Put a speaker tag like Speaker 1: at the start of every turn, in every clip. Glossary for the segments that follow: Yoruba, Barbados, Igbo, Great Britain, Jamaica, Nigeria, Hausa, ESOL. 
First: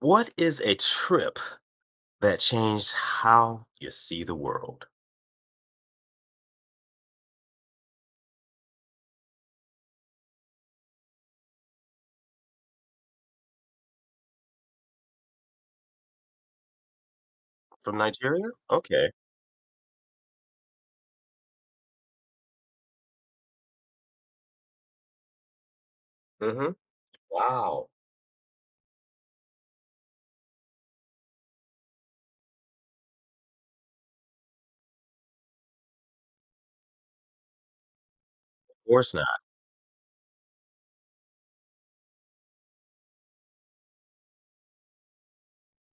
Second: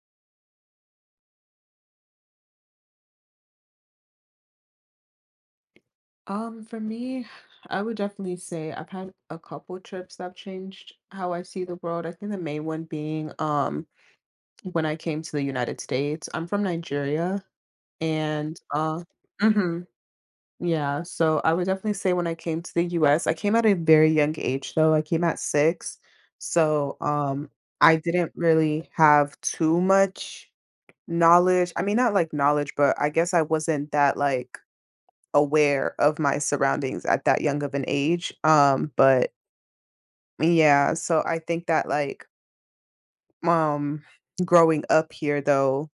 Speaker 1: What is a trip that changed how you see the world?
Speaker 2: For me, I would definitely say I've had a couple trips that have changed how I see the world. I think the main one being when I came to the United States. I'm from Nigeria
Speaker 1: From Nigeria?
Speaker 2: and
Speaker 1: Okay.
Speaker 2: mhm, yeah, so I would definitely say when I came to the US, I came at a very young age though. I came at six.
Speaker 1: Mhm.
Speaker 2: So um
Speaker 1: Wow.
Speaker 2: I didn't really have too much knowledge. I mean, not like knowledge, but I guess I wasn't that like aware of my surroundings at that young of an age.
Speaker 1: Of
Speaker 2: Um,
Speaker 1: course not.
Speaker 2: but yeah, so I think that um growing up here though,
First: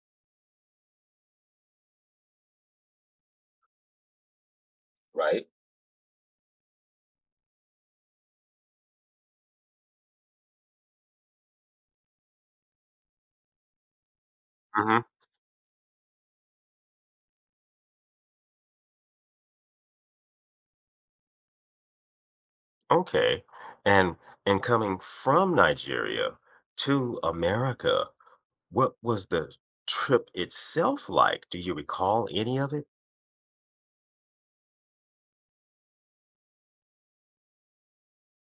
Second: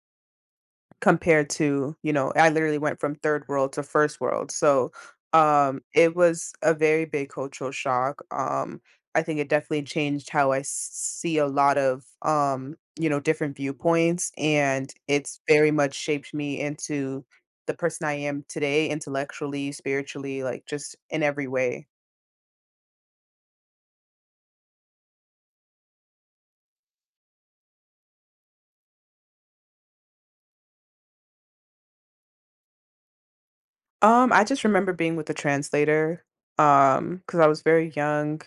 Speaker 2: compared to, you know, I literally went from third world to first world. So,
Speaker 1: Right?
Speaker 2: um, it was a very big cultural shock. I think it definitely changed how see a lot of, you know, different viewpoints. And
Speaker 1: Mhm.
Speaker 2: it's very much shaped me into the person I am today, intellectually, spiritually, like just in every way.
Speaker 1: Okay. And and coming from Nigeria to America, what was the trip itself like? Do you recall any of it?
Speaker 2: I just remember being with the translator because I was very young.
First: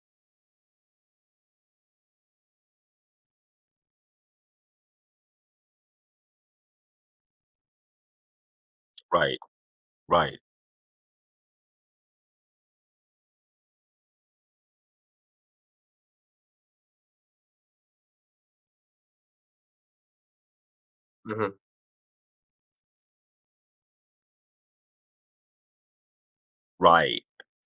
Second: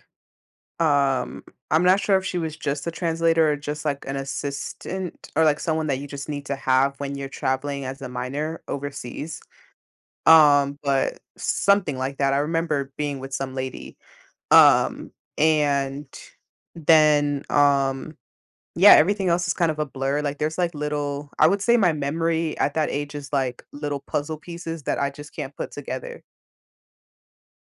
Speaker 2: Um, I'm not sure if she was just the translator or just like an assistant or like someone that you just need to have when you're traveling as a minor
Speaker 1: Right.
Speaker 2: overseas.
Speaker 1: Right.
Speaker 2: But something like that. I remember being with some lady. Um, and then yeah, everything else is kind of a blur. Like there's like little I
Speaker 1: Mhm.
Speaker 2: would say my memory at that age is like little puzzle pieces that I just can't put together.
Speaker 1: Right.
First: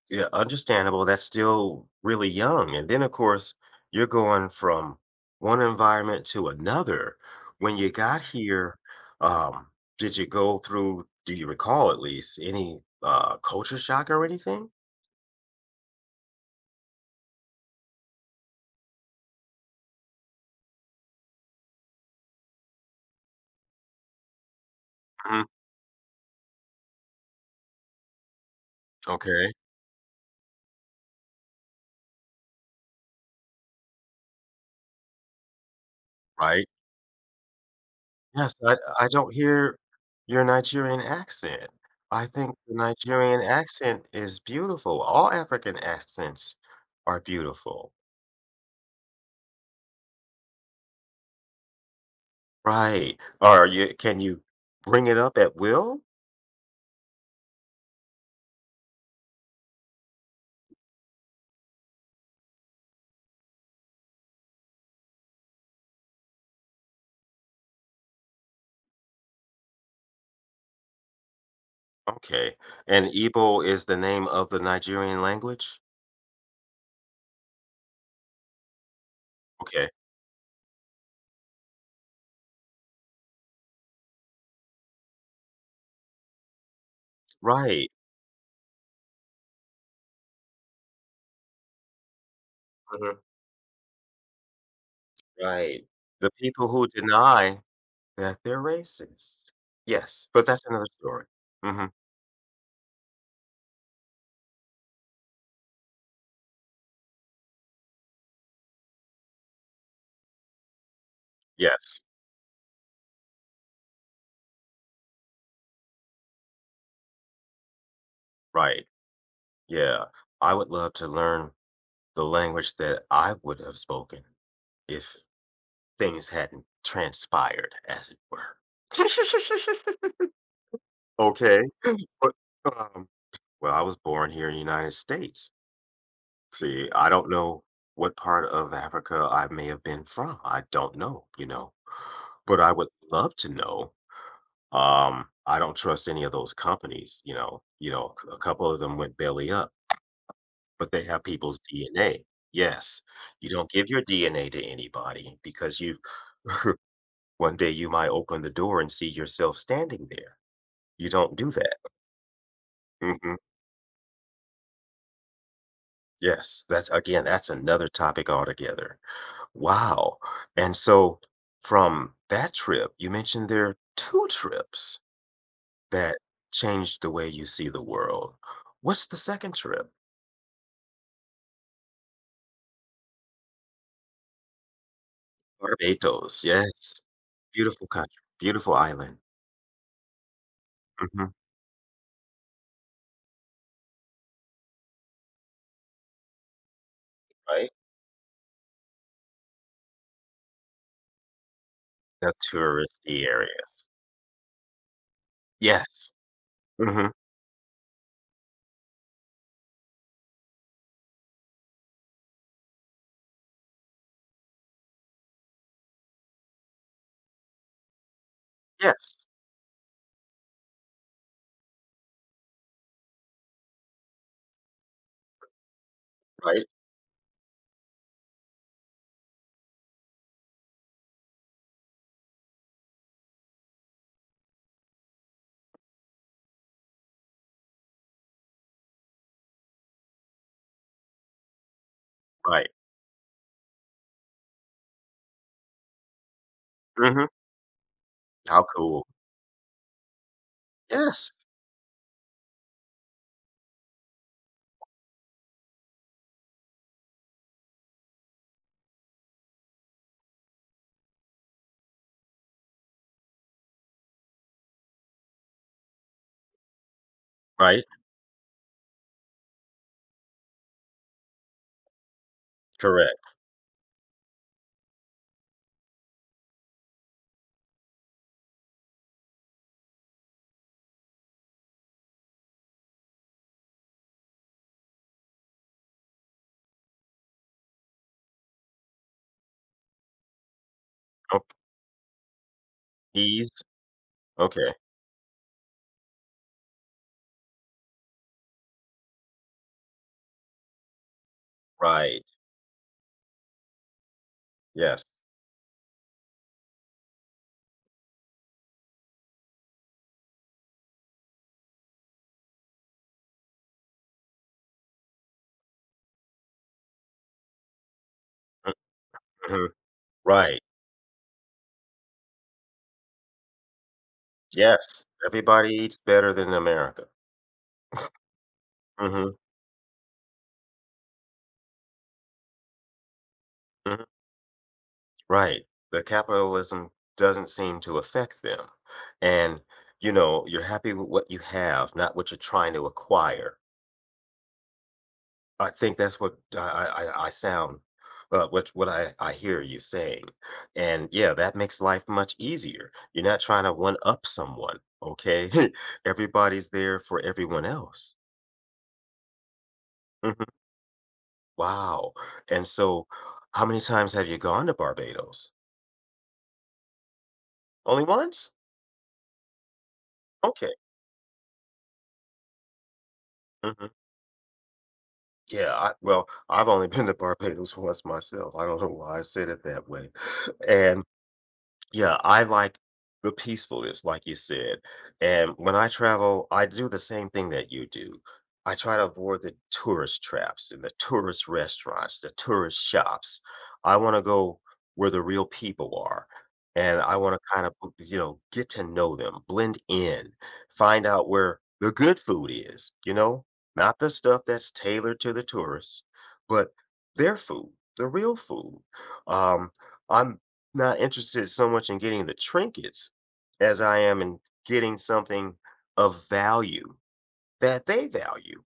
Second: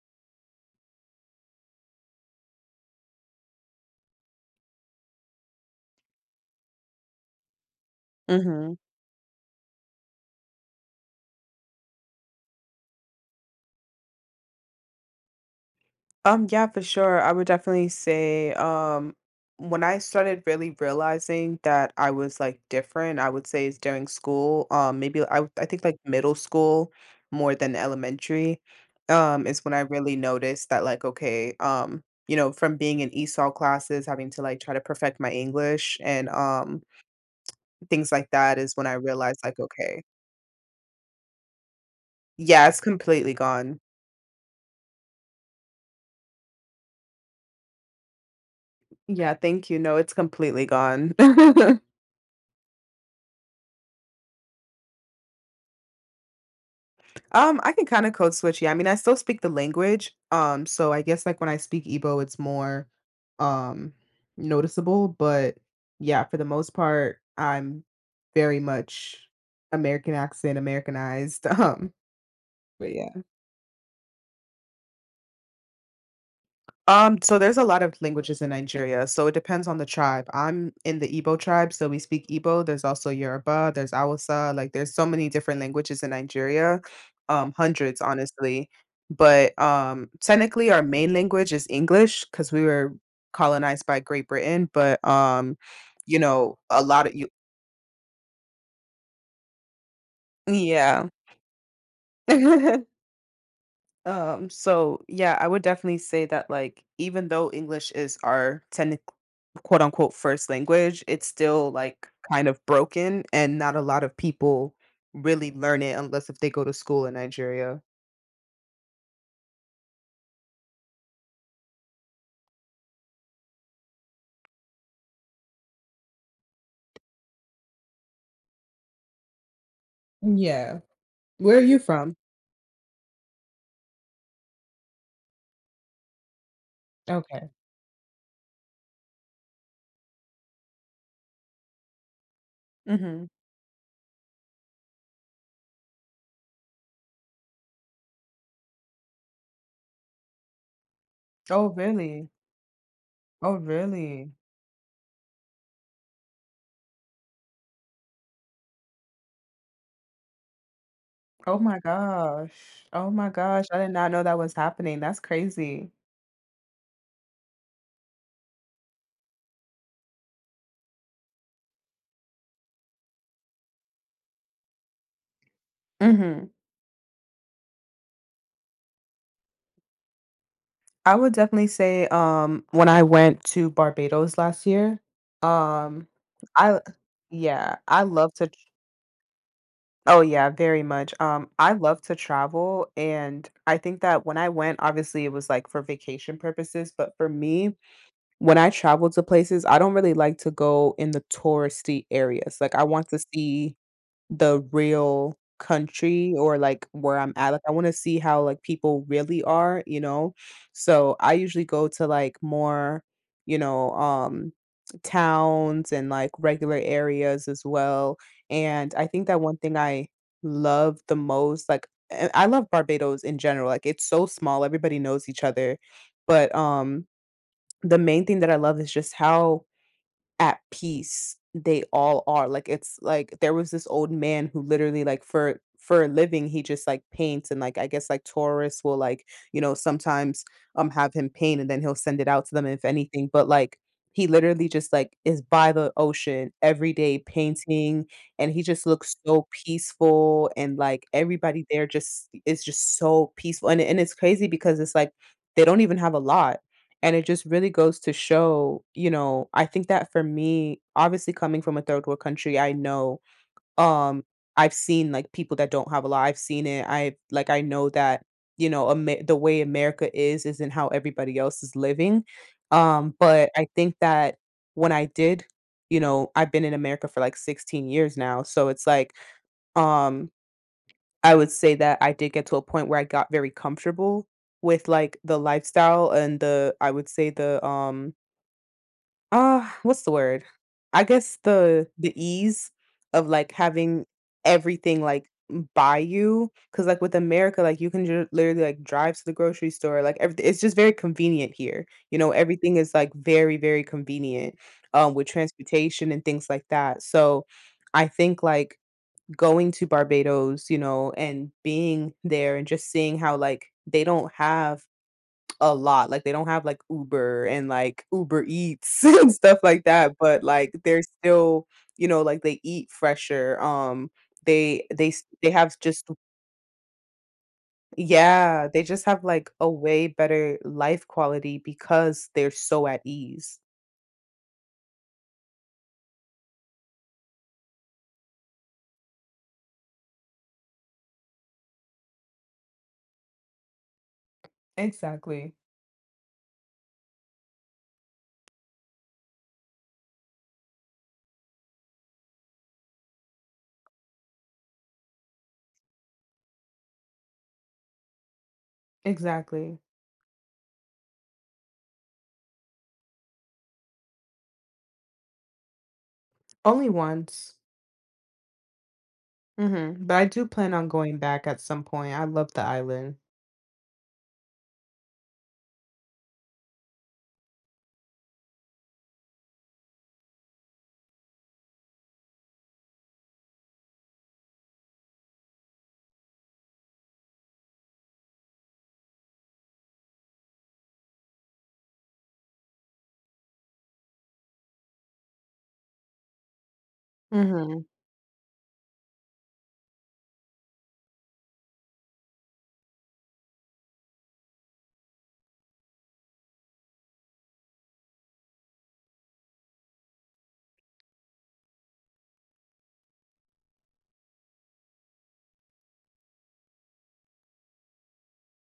Speaker 1: Yeah, understandable. That's still really young. And then, of course, you're going from one environment to another. When you got
Speaker 2: Mhm.
Speaker 1: here, um, did you go through, do you recall at least, any culture shock or anything?
Speaker 2: Yeah, for sure. I would definitely say, when I started really realizing that I was like different, I would say is during school. Um, maybe I
Speaker 1: Mhm.
Speaker 2: would- I think like middle school more than elementary,
Speaker 1: Okay,
Speaker 2: is when I really noticed that like, okay, you know, from being in ESOL classes, having to like try to perfect my English and
Speaker 1: right.
Speaker 2: um things like
Speaker 1: Yes,
Speaker 2: that is
Speaker 1: I,
Speaker 2: when I
Speaker 1: I don't
Speaker 2: realized like,
Speaker 1: hear
Speaker 2: okay,
Speaker 1: your Nigerian accent. I think
Speaker 2: yeah,
Speaker 1: the
Speaker 2: it's completely
Speaker 1: Nigerian
Speaker 2: gone.
Speaker 1: accent is beautiful. All African accents are beautiful.
Speaker 2: Yeah, thank you. No, it's completely gone.
Speaker 1: Right. Are you can you bring it up at will?
Speaker 2: I can kind of code switch. Yeah, I mean, I still speak the language. So I guess like when I speak Igbo, it's more um noticeable. But yeah, for the most part, I'm very much American accent, Americanized. Um,
Speaker 1: Okay.
Speaker 2: But
Speaker 1: And
Speaker 2: yeah.
Speaker 1: Igbo is the name of the Nigerian language?
Speaker 2: So there's a lot of languages in Nigeria, so it depends on the
Speaker 1: Okay.
Speaker 2: tribe. I'm in the Igbo tribe, so we speak Igbo. There's also Yoruba, there's Hausa, like there's so many different languages in Nigeria,
Speaker 1: Right.
Speaker 2: hundreds honestly. But technically, our main language is English because we were
Speaker 1: Mhm.
Speaker 2: colonized by Great Britain. But
Speaker 1: Right.
Speaker 2: you
Speaker 1: The
Speaker 2: know,
Speaker 1: people
Speaker 2: a
Speaker 1: who
Speaker 2: lot of you,
Speaker 1: deny that they're racist. Yes, but that's another
Speaker 2: yeah.
Speaker 1: story. Mhm.
Speaker 2: So yeah, I would definitely say that like even though English is our technically quote unquote first language, it's still
Speaker 1: Yes.
Speaker 2: like kind of broken and not a lot of people really learn it unless if they go to school in Nigeria.
Speaker 1: Right. Yeah. I would love to learn the language that I would have spoken if things hadn't transpired, as it were.
Speaker 2: Yeah. Where
Speaker 1: Okay.
Speaker 2: are you from?
Speaker 1: But, um well, I was born here in the United States. See, I don't
Speaker 2: Okay.
Speaker 1: know what part of Africa I may have been from. I don't know, but I would
Speaker 2: Mhm.
Speaker 1: love to know. I don't trust any of those companies. A couple of them went belly up, but they have people's
Speaker 2: Oh,
Speaker 1: DNA.
Speaker 2: really?
Speaker 1: Yes. You
Speaker 2: Oh,
Speaker 1: don't give your
Speaker 2: really?
Speaker 1: DNA to anybody because you one day you might open the door and see yourself standing there. You don't do
Speaker 2: Oh
Speaker 1: that.
Speaker 2: my gosh. Oh my
Speaker 1: Mhm.
Speaker 2: gosh. I did not know that was happening. That's crazy.
Speaker 1: Yes, that's, again, that's another topic altogether. Wow. And so from that trip, you mentioned there are 2 trips that
Speaker 2: Mhm.
Speaker 1: changed the way you see the world. What's the second trip?
Speaker 2: I would definitely say when I went to Barbados last year, um
Speaker 1: Barbados,
Speaker 2: I
Speaker 1: yes.
Speaker 2: yeah,
Speaker 1: Beautiful
Speaker 2: I
Speaker 1: country,
Speaker 2: love to.
Speaker 1: beautiful island.
Speaker 2: Oh, yeah, very much.
Speaker 1: Mhm,
Speaker 2: I love to travel, and I think that when I went, obviously it was like for vacation purposes, but for
Speaker 1: right?
Speaker 2: me, when I travel to places, I don't really like to go in the touristy
Speaker 1: The
Speaker 2: areas, like, I want to
Speaker 1: touristy
Speaker 2: see
Speaker 1: areas.
Speaker 2: the real
Speaker 1: Yes.
Speaker 2: country or, like,
Speaker 1: Mhm.
Speaker 2: where I'm at, like, I wanna see how, like, people really are, you know? So, I usually go to, like, more, you know, towns and, like, regular areas as well, and I
Speaker 1: Yes.
Speaker 2: think that one thing I love the most, like and I love Barbados in general, like, it's so small, everybody knows each other, but,
Speaker 1: Right,
Speaker 2: um the main thing that I love is just how at peace they all are, like, it's like there was this old man who literally, like, for a living, he just, like, paints and, like, I guess, like, tourists will, like, you know, sometimes, have him paint and then he'll send it out to them
Speaker 1: right.
Speaker 2: if anything, but, like, he literally just, like, is by the ocean every day
Speaker 1: Mhm.
Speaker 2: painting, and
Speaker 1: How
Speaker 2: he just
Speaker 1: cool.
Speaker 2: looks so peaceful and, like,
Speaker 1: Yes.
Speaker 2: everybody there just is just so peaceful, and it's crazy because it's like they don't even have a lot. And it just really goes to show, you know, I think that for me, obviously coming from a third world country, I know, um, I've seen like people that don't have a lot. I've seen it. I like I
Speaker 1: Right.
Speaker 2: know that, you know, the way America is isn't how everybody else is living.
Speaker 1: Correct.
Speaker 2: But I think that when I did, you know, I've been in America for like 16 years now. So it's like, um, I would say that I did get to a point where I got very comfortable with like the lifestyle and the I would say the what's the word? I guess
Speaker 1: Okay.
Speaker 2: the ease of
Speaker 1: Ease.
Speaker 2: like having
Speaker 1: Okay.
Speaker 2: everything like by you because like with America like you can literally like drive to the grocery store like everything it's just very convenient here you
Speaker 1: Right.
Speaker 2: know everything is like very convenient
Speaker 1: Yes.
Speaker 2: with transportation and things like that. So I think like going to Barbados you know and being there and just seeing how like they don't have a lot, like, they don't have, like, Uber and, like, Uber Eats and stuff
Speaker 1: Mhm.
Speaker 2: like that, but,
Speaker 1: Right.
Speaker 2: like, they're still you know, like, they eat fresher,
Speaker 1: Yes.
Speaker 2: they s they
Speaker 1: Everybody
Speaker 2: have
Speaker 1: eats
Speaker 2: just—
Speaker 1: better than America.
Speaker 2: yeah, they just have,
Speaker 1: Mhm.
Speaker 2: like, a way better life quality because they're so at ease.
Speaker 1: Mhm. Right. The capitalism doesn't seem to affect them. And, you're happy with what you have, not what you're trying to acquire.
Speaker 2: Exactly,
Speaker 1: I think that's what I sound what I hear you saying. And yeah, that makes life much easier. You're not trying to one up someone, okay? Everybody's there for everyone else.
Speaker 2: exactly.
Speaker 1: Mhm. Wow, and so, how many times have you gone to Barbados?
Speaker 2: Only once.
Speaker 1: Only once?
Speaker 2: Mhm, but I do
Speaker 1: Okay,
Speaker 2: plan on going back at some point, I love the island.
Speaker 1: mhm. Yeah, I well, I've only been to Barbados once myself, I don't know why I said it that way, and yeah, I like the peacefulness, like you said. And when I travel, I do the same thing that you do. I try to avoid the tourist traps and the tourist restaurants, the tourist shops. I want to go where the real people are. And I want to kind of,
Speaker 2: Mhm,
Speaker 1: you know, get to know them, blend in, find out where the good food is, you know, not the stuff that's tailored to the tourists, but their food, the real food. Um, I'm not interested so much in getting the trinkets as I am in getting something of value that they value,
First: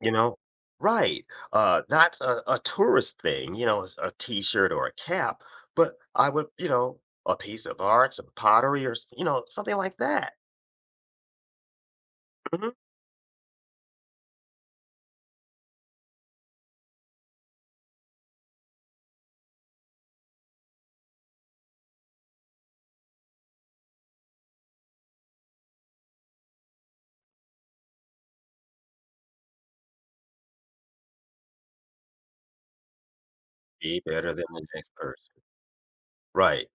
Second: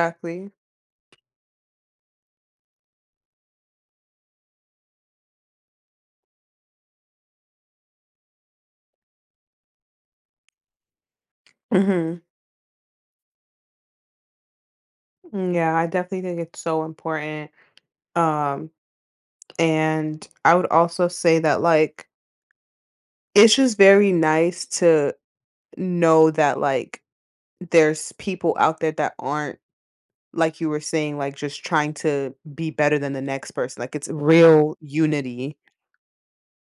Speaker 1: you know? Right. Not a tourist thing, you know, a t shirt or a cap, but I would, you know, a piece of art, some pottery or, you know, something like that.
Speaker 2: Mhm.
Speaker 1: Mhm.
Speaker 2: Mm, yeah, I definitely think it's so important, um and I would also say that, like, it's just very nice to know that, like, there's people out there that aren't, like you were saying, like, just trying to be better than the next person. Like,
Speaker 1: Be
Speaker 2: it's
Speaker 1: better than the
Speaker 2: real
Speaker 1: next person.
Speaker 2: unity.
Speaker 1: Right.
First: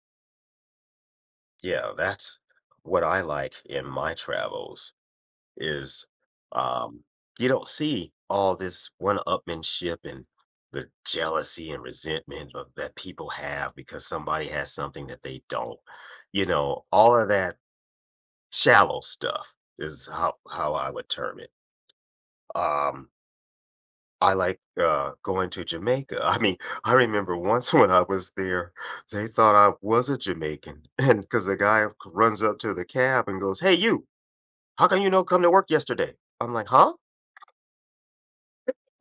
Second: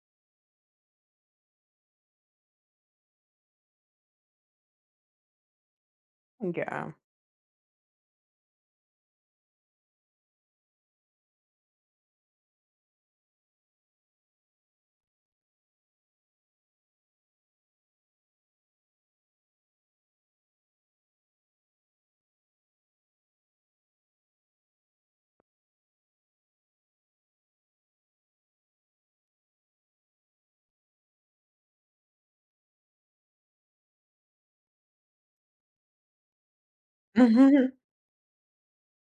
Speaker 1: Yeah. That's what I like in my travels is
Speaker 2: Yeah.
Speaker 1: um, you don't see all this one-upmanship and the jealousy and resentment of, that people have because somebody has something that they don't. You know, all of that shallow stuff is how I would term it. Um, I like going to Jamaica. I mean, I remember once when I was there, they thought I was a Jamaican, and because the guy runs up to the cab and goes, "Hey, you! How come you no come to work yesterday?" I'm like, "Huh?"
Speaker 2: Mhm.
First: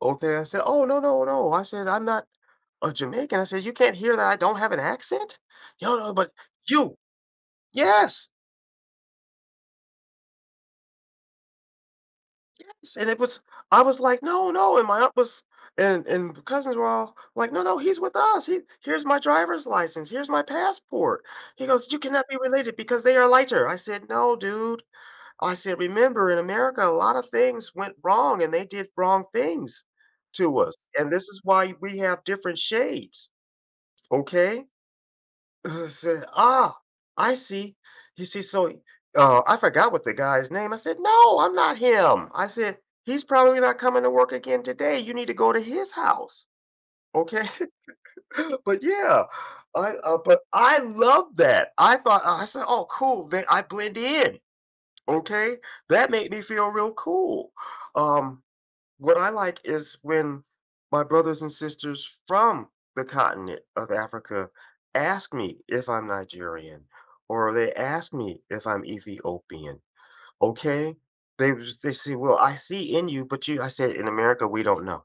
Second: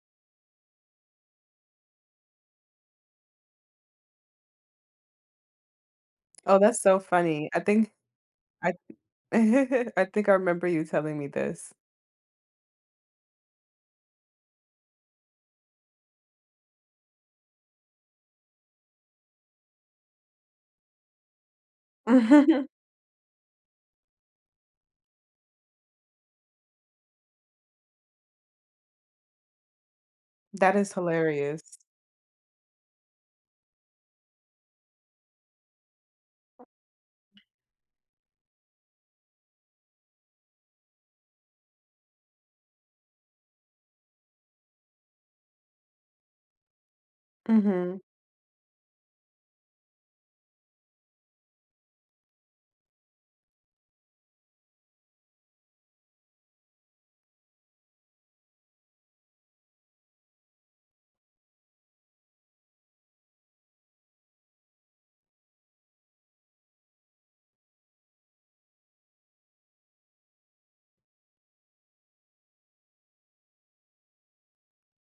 Speaker 1: Okay, I said, "Oh, no, no, no." I said, "I'm not a Jamaican." I said, "You can't hear that I don't have an accent?" Yo, no, but
Speaker 2: Oh, that's
Speaker 1: you
Speaker 2: so funny. I think
Speaker 1: yes,
Speaker 2: I I think I remember you telling me this.
Speaker 1: yes." And it was I was like, "No, no." And my aunt was and cousins were all like, "No, no, he's with us. He here's my driver's license. Here's my passport." He goes, "You cannot be related because they are lighter." I said, "No, dude." I said, "Remember, in America, a lot of things went wrong and they did wrong things to us.
Speaker 2: That is
Speaker 1: And this is why
Speaker 2: hilarious.
Speaker 1: we have different shades." Okay? I said, "Ah, I see. You see, so I forgot what the guy's name." I said, "No, I'm not him." I said, "He's probably not coming to work again today. You need to go to his house." Okay,
Speaker 2: Hmm.
Speaker 1: but yeah, I but I love that. I thought I said, "Oh, cool." Then I blend in. Okay, that made me feel real cool. Um, what I like is when my brothers and sisters from the continent of Africa ask me if I'm Nigerian, or they ask me if I'm Ethiopian. Okay, they say, "Well, I see in you, but you," I said, "In America, we don't know."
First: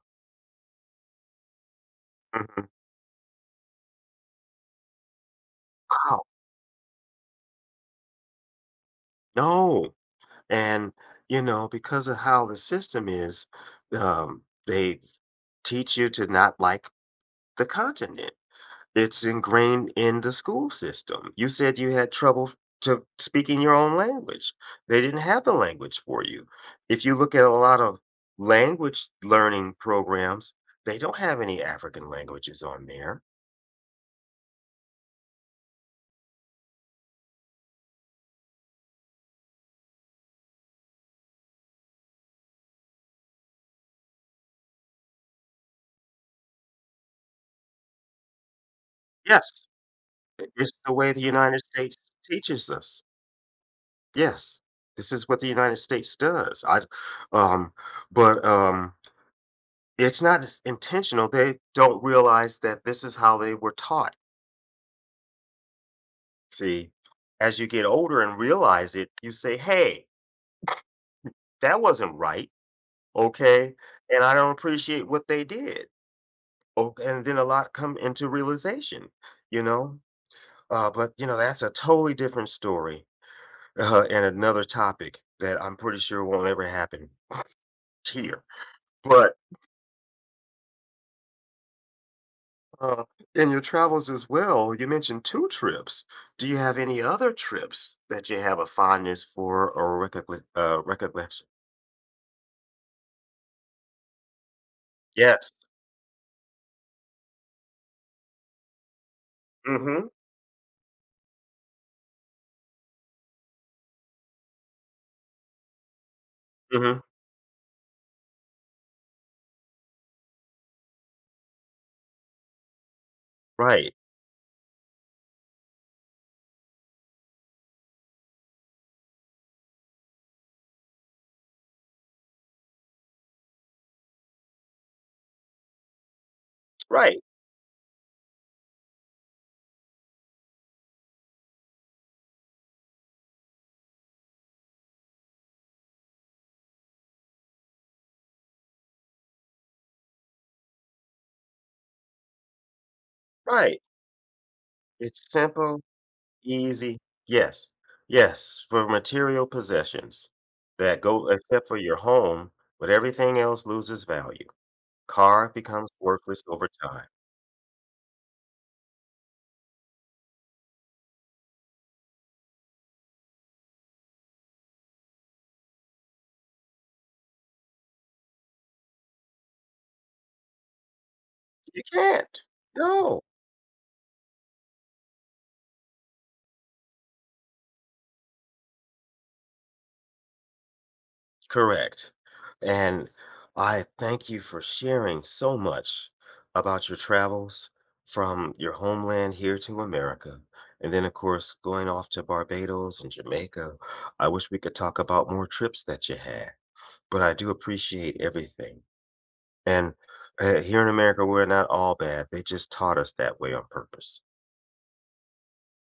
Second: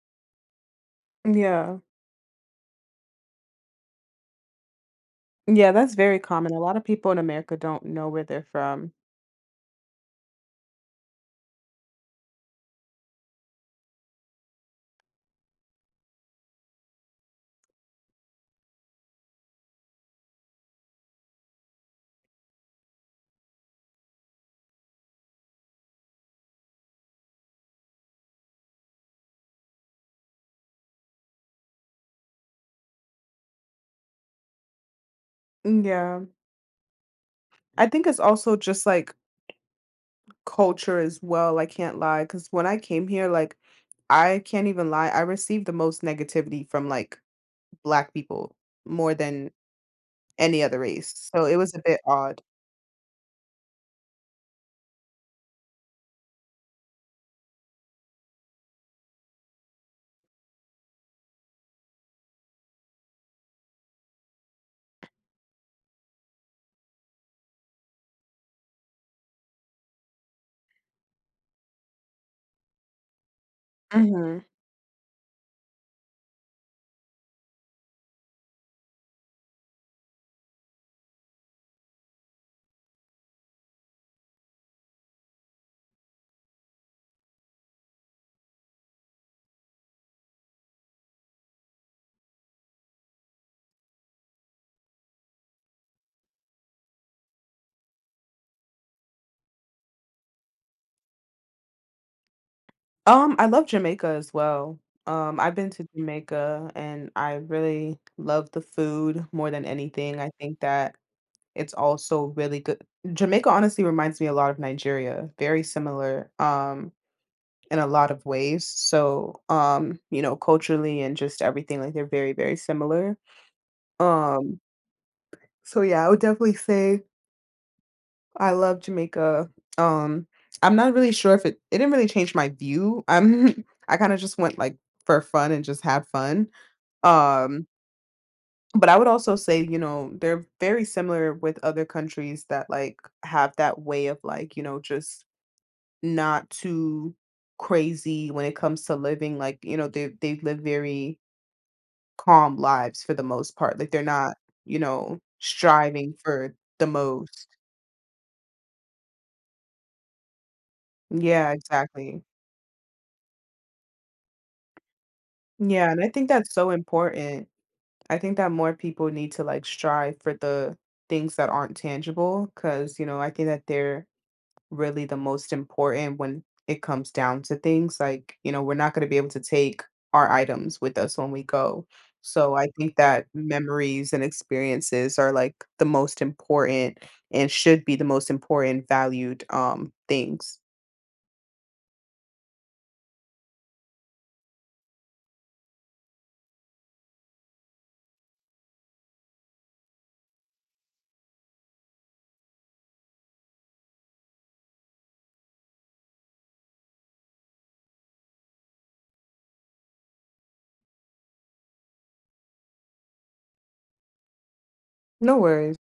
Speaker 2: Yeah.
Speaker 1: Mhm.
Speaker 2: Yeah, that's very
Speaker 1: Wow,
Speaker 2: common. A lot of people in America don't know where they're from.
Speaker 1: no, and because of how the system is, they teach you to not like the continent. It's ingrained in the school system. You said you had trouble to speaking your own language. They didn't have the language for you. If you look at a lot of language learning programs, they don't have any African languages on there.
Speaker 2: Yeah. I think it's also just, like, culture as well, I can't lie, because when I came here, like, I can't even lie, I received the most negativity from, like, Black people more than
Speaker 1: Yes, I
Speaker 2: any
Speaker 1: it's
Speaker 2: other
Speaker 1: the way the
Speaker 2: race, so it
Speaker 1: United
Speaker 2: was a
Speaker 1: States
Speaker 2: bit odd.
Speaker 1: teaches us. Yes, this is what the United States does. I, um, but It's not as intentional. They don't realize that this is how they were taught. See, as you get older and realize it, you say, "Hey, that wasn't right, okay? And I
Speaker 2: Mhm.
Speaker 1: don't appreciate what they did." Okay, and then a lot come into realization, you know? But, that's a totally different story, and another topic that I'm pretty sure won't ever happen here. But, uh, in your travels as well, you mentioned 2 trips. Do you have any other trips that you have a fondness for or recogni recollection?
Speaker 2: I love Jamaica as well.
Speaker 1: Yes.
Speaker 2: I've been to Jamaica, and I really love the food more than
Speaker 1: Mhm.
Speaker 2: anything, I think that it's also really good. Jamaica honestly reminds me a lot of Nigeria, very similar,
Speaker 1: Mhm.
Speaker 2: in a lot of ways. So, you know, culturally and just everything, like they're very similar.
Speaker 1: Right,
Speaker 2: Um, so yeah, I would definitely say I love Jamaica. Um, I'm not really sure if it didn't really change my view. I'm I kind of just went like for fun and just had fun.
Speaker 1: right,
Speaker 2: Um, but I would also say, you know, they're very similar with other countries that like have that way of like, you know, just not too crazy when it comes to living. Like, you know, they live very calm lives for the most part,
Speaker 1: right.
Speaker 2: like, they're not, you know,
Speaker 1: It's simple,
Speaker 2: striving for the
Speaker 1: easy,
Speaker 2: most.
Speaker 1: yes, yes, for material possessions that go
Speaker 2: Yeah,
Speaker 1: except for your
Speaker 2: exactly.
Speaker 1: home, but everything else loses value. Car
Speaker 2: Yeah,
Speaker 1: becomes
Speaker 2: and I think
Speaker 1: worthless
Speaker 2: that's
Speaker 1: over
Speaker 2: so
Speaker 1: time.
Speaker 2: important. I think that more people need to, like, strive for the things that aren't tangible, because you know, I think that they're really the most important when it comes down to things. Like, you know, we're not going to be able to take our items with us when we
Speaker 1: You
Speaker 2: go.
Speaker 1: can't.
Speaker 2: So I think
Speaker 1: No.
Speaker 2: that memories and experiences are like the most important and should be the most important valued things.
Speaker 1: Correct. And I thank you for sharing so much about your travels from your homeland here to America. And then, of course, going off to Barbados and Jamaica. I wish we could talk about more trips that you had, but I do appreciate everything. And here in America, we're not all bad. They just taught us that way on purpose.
Speaker 2: No worries.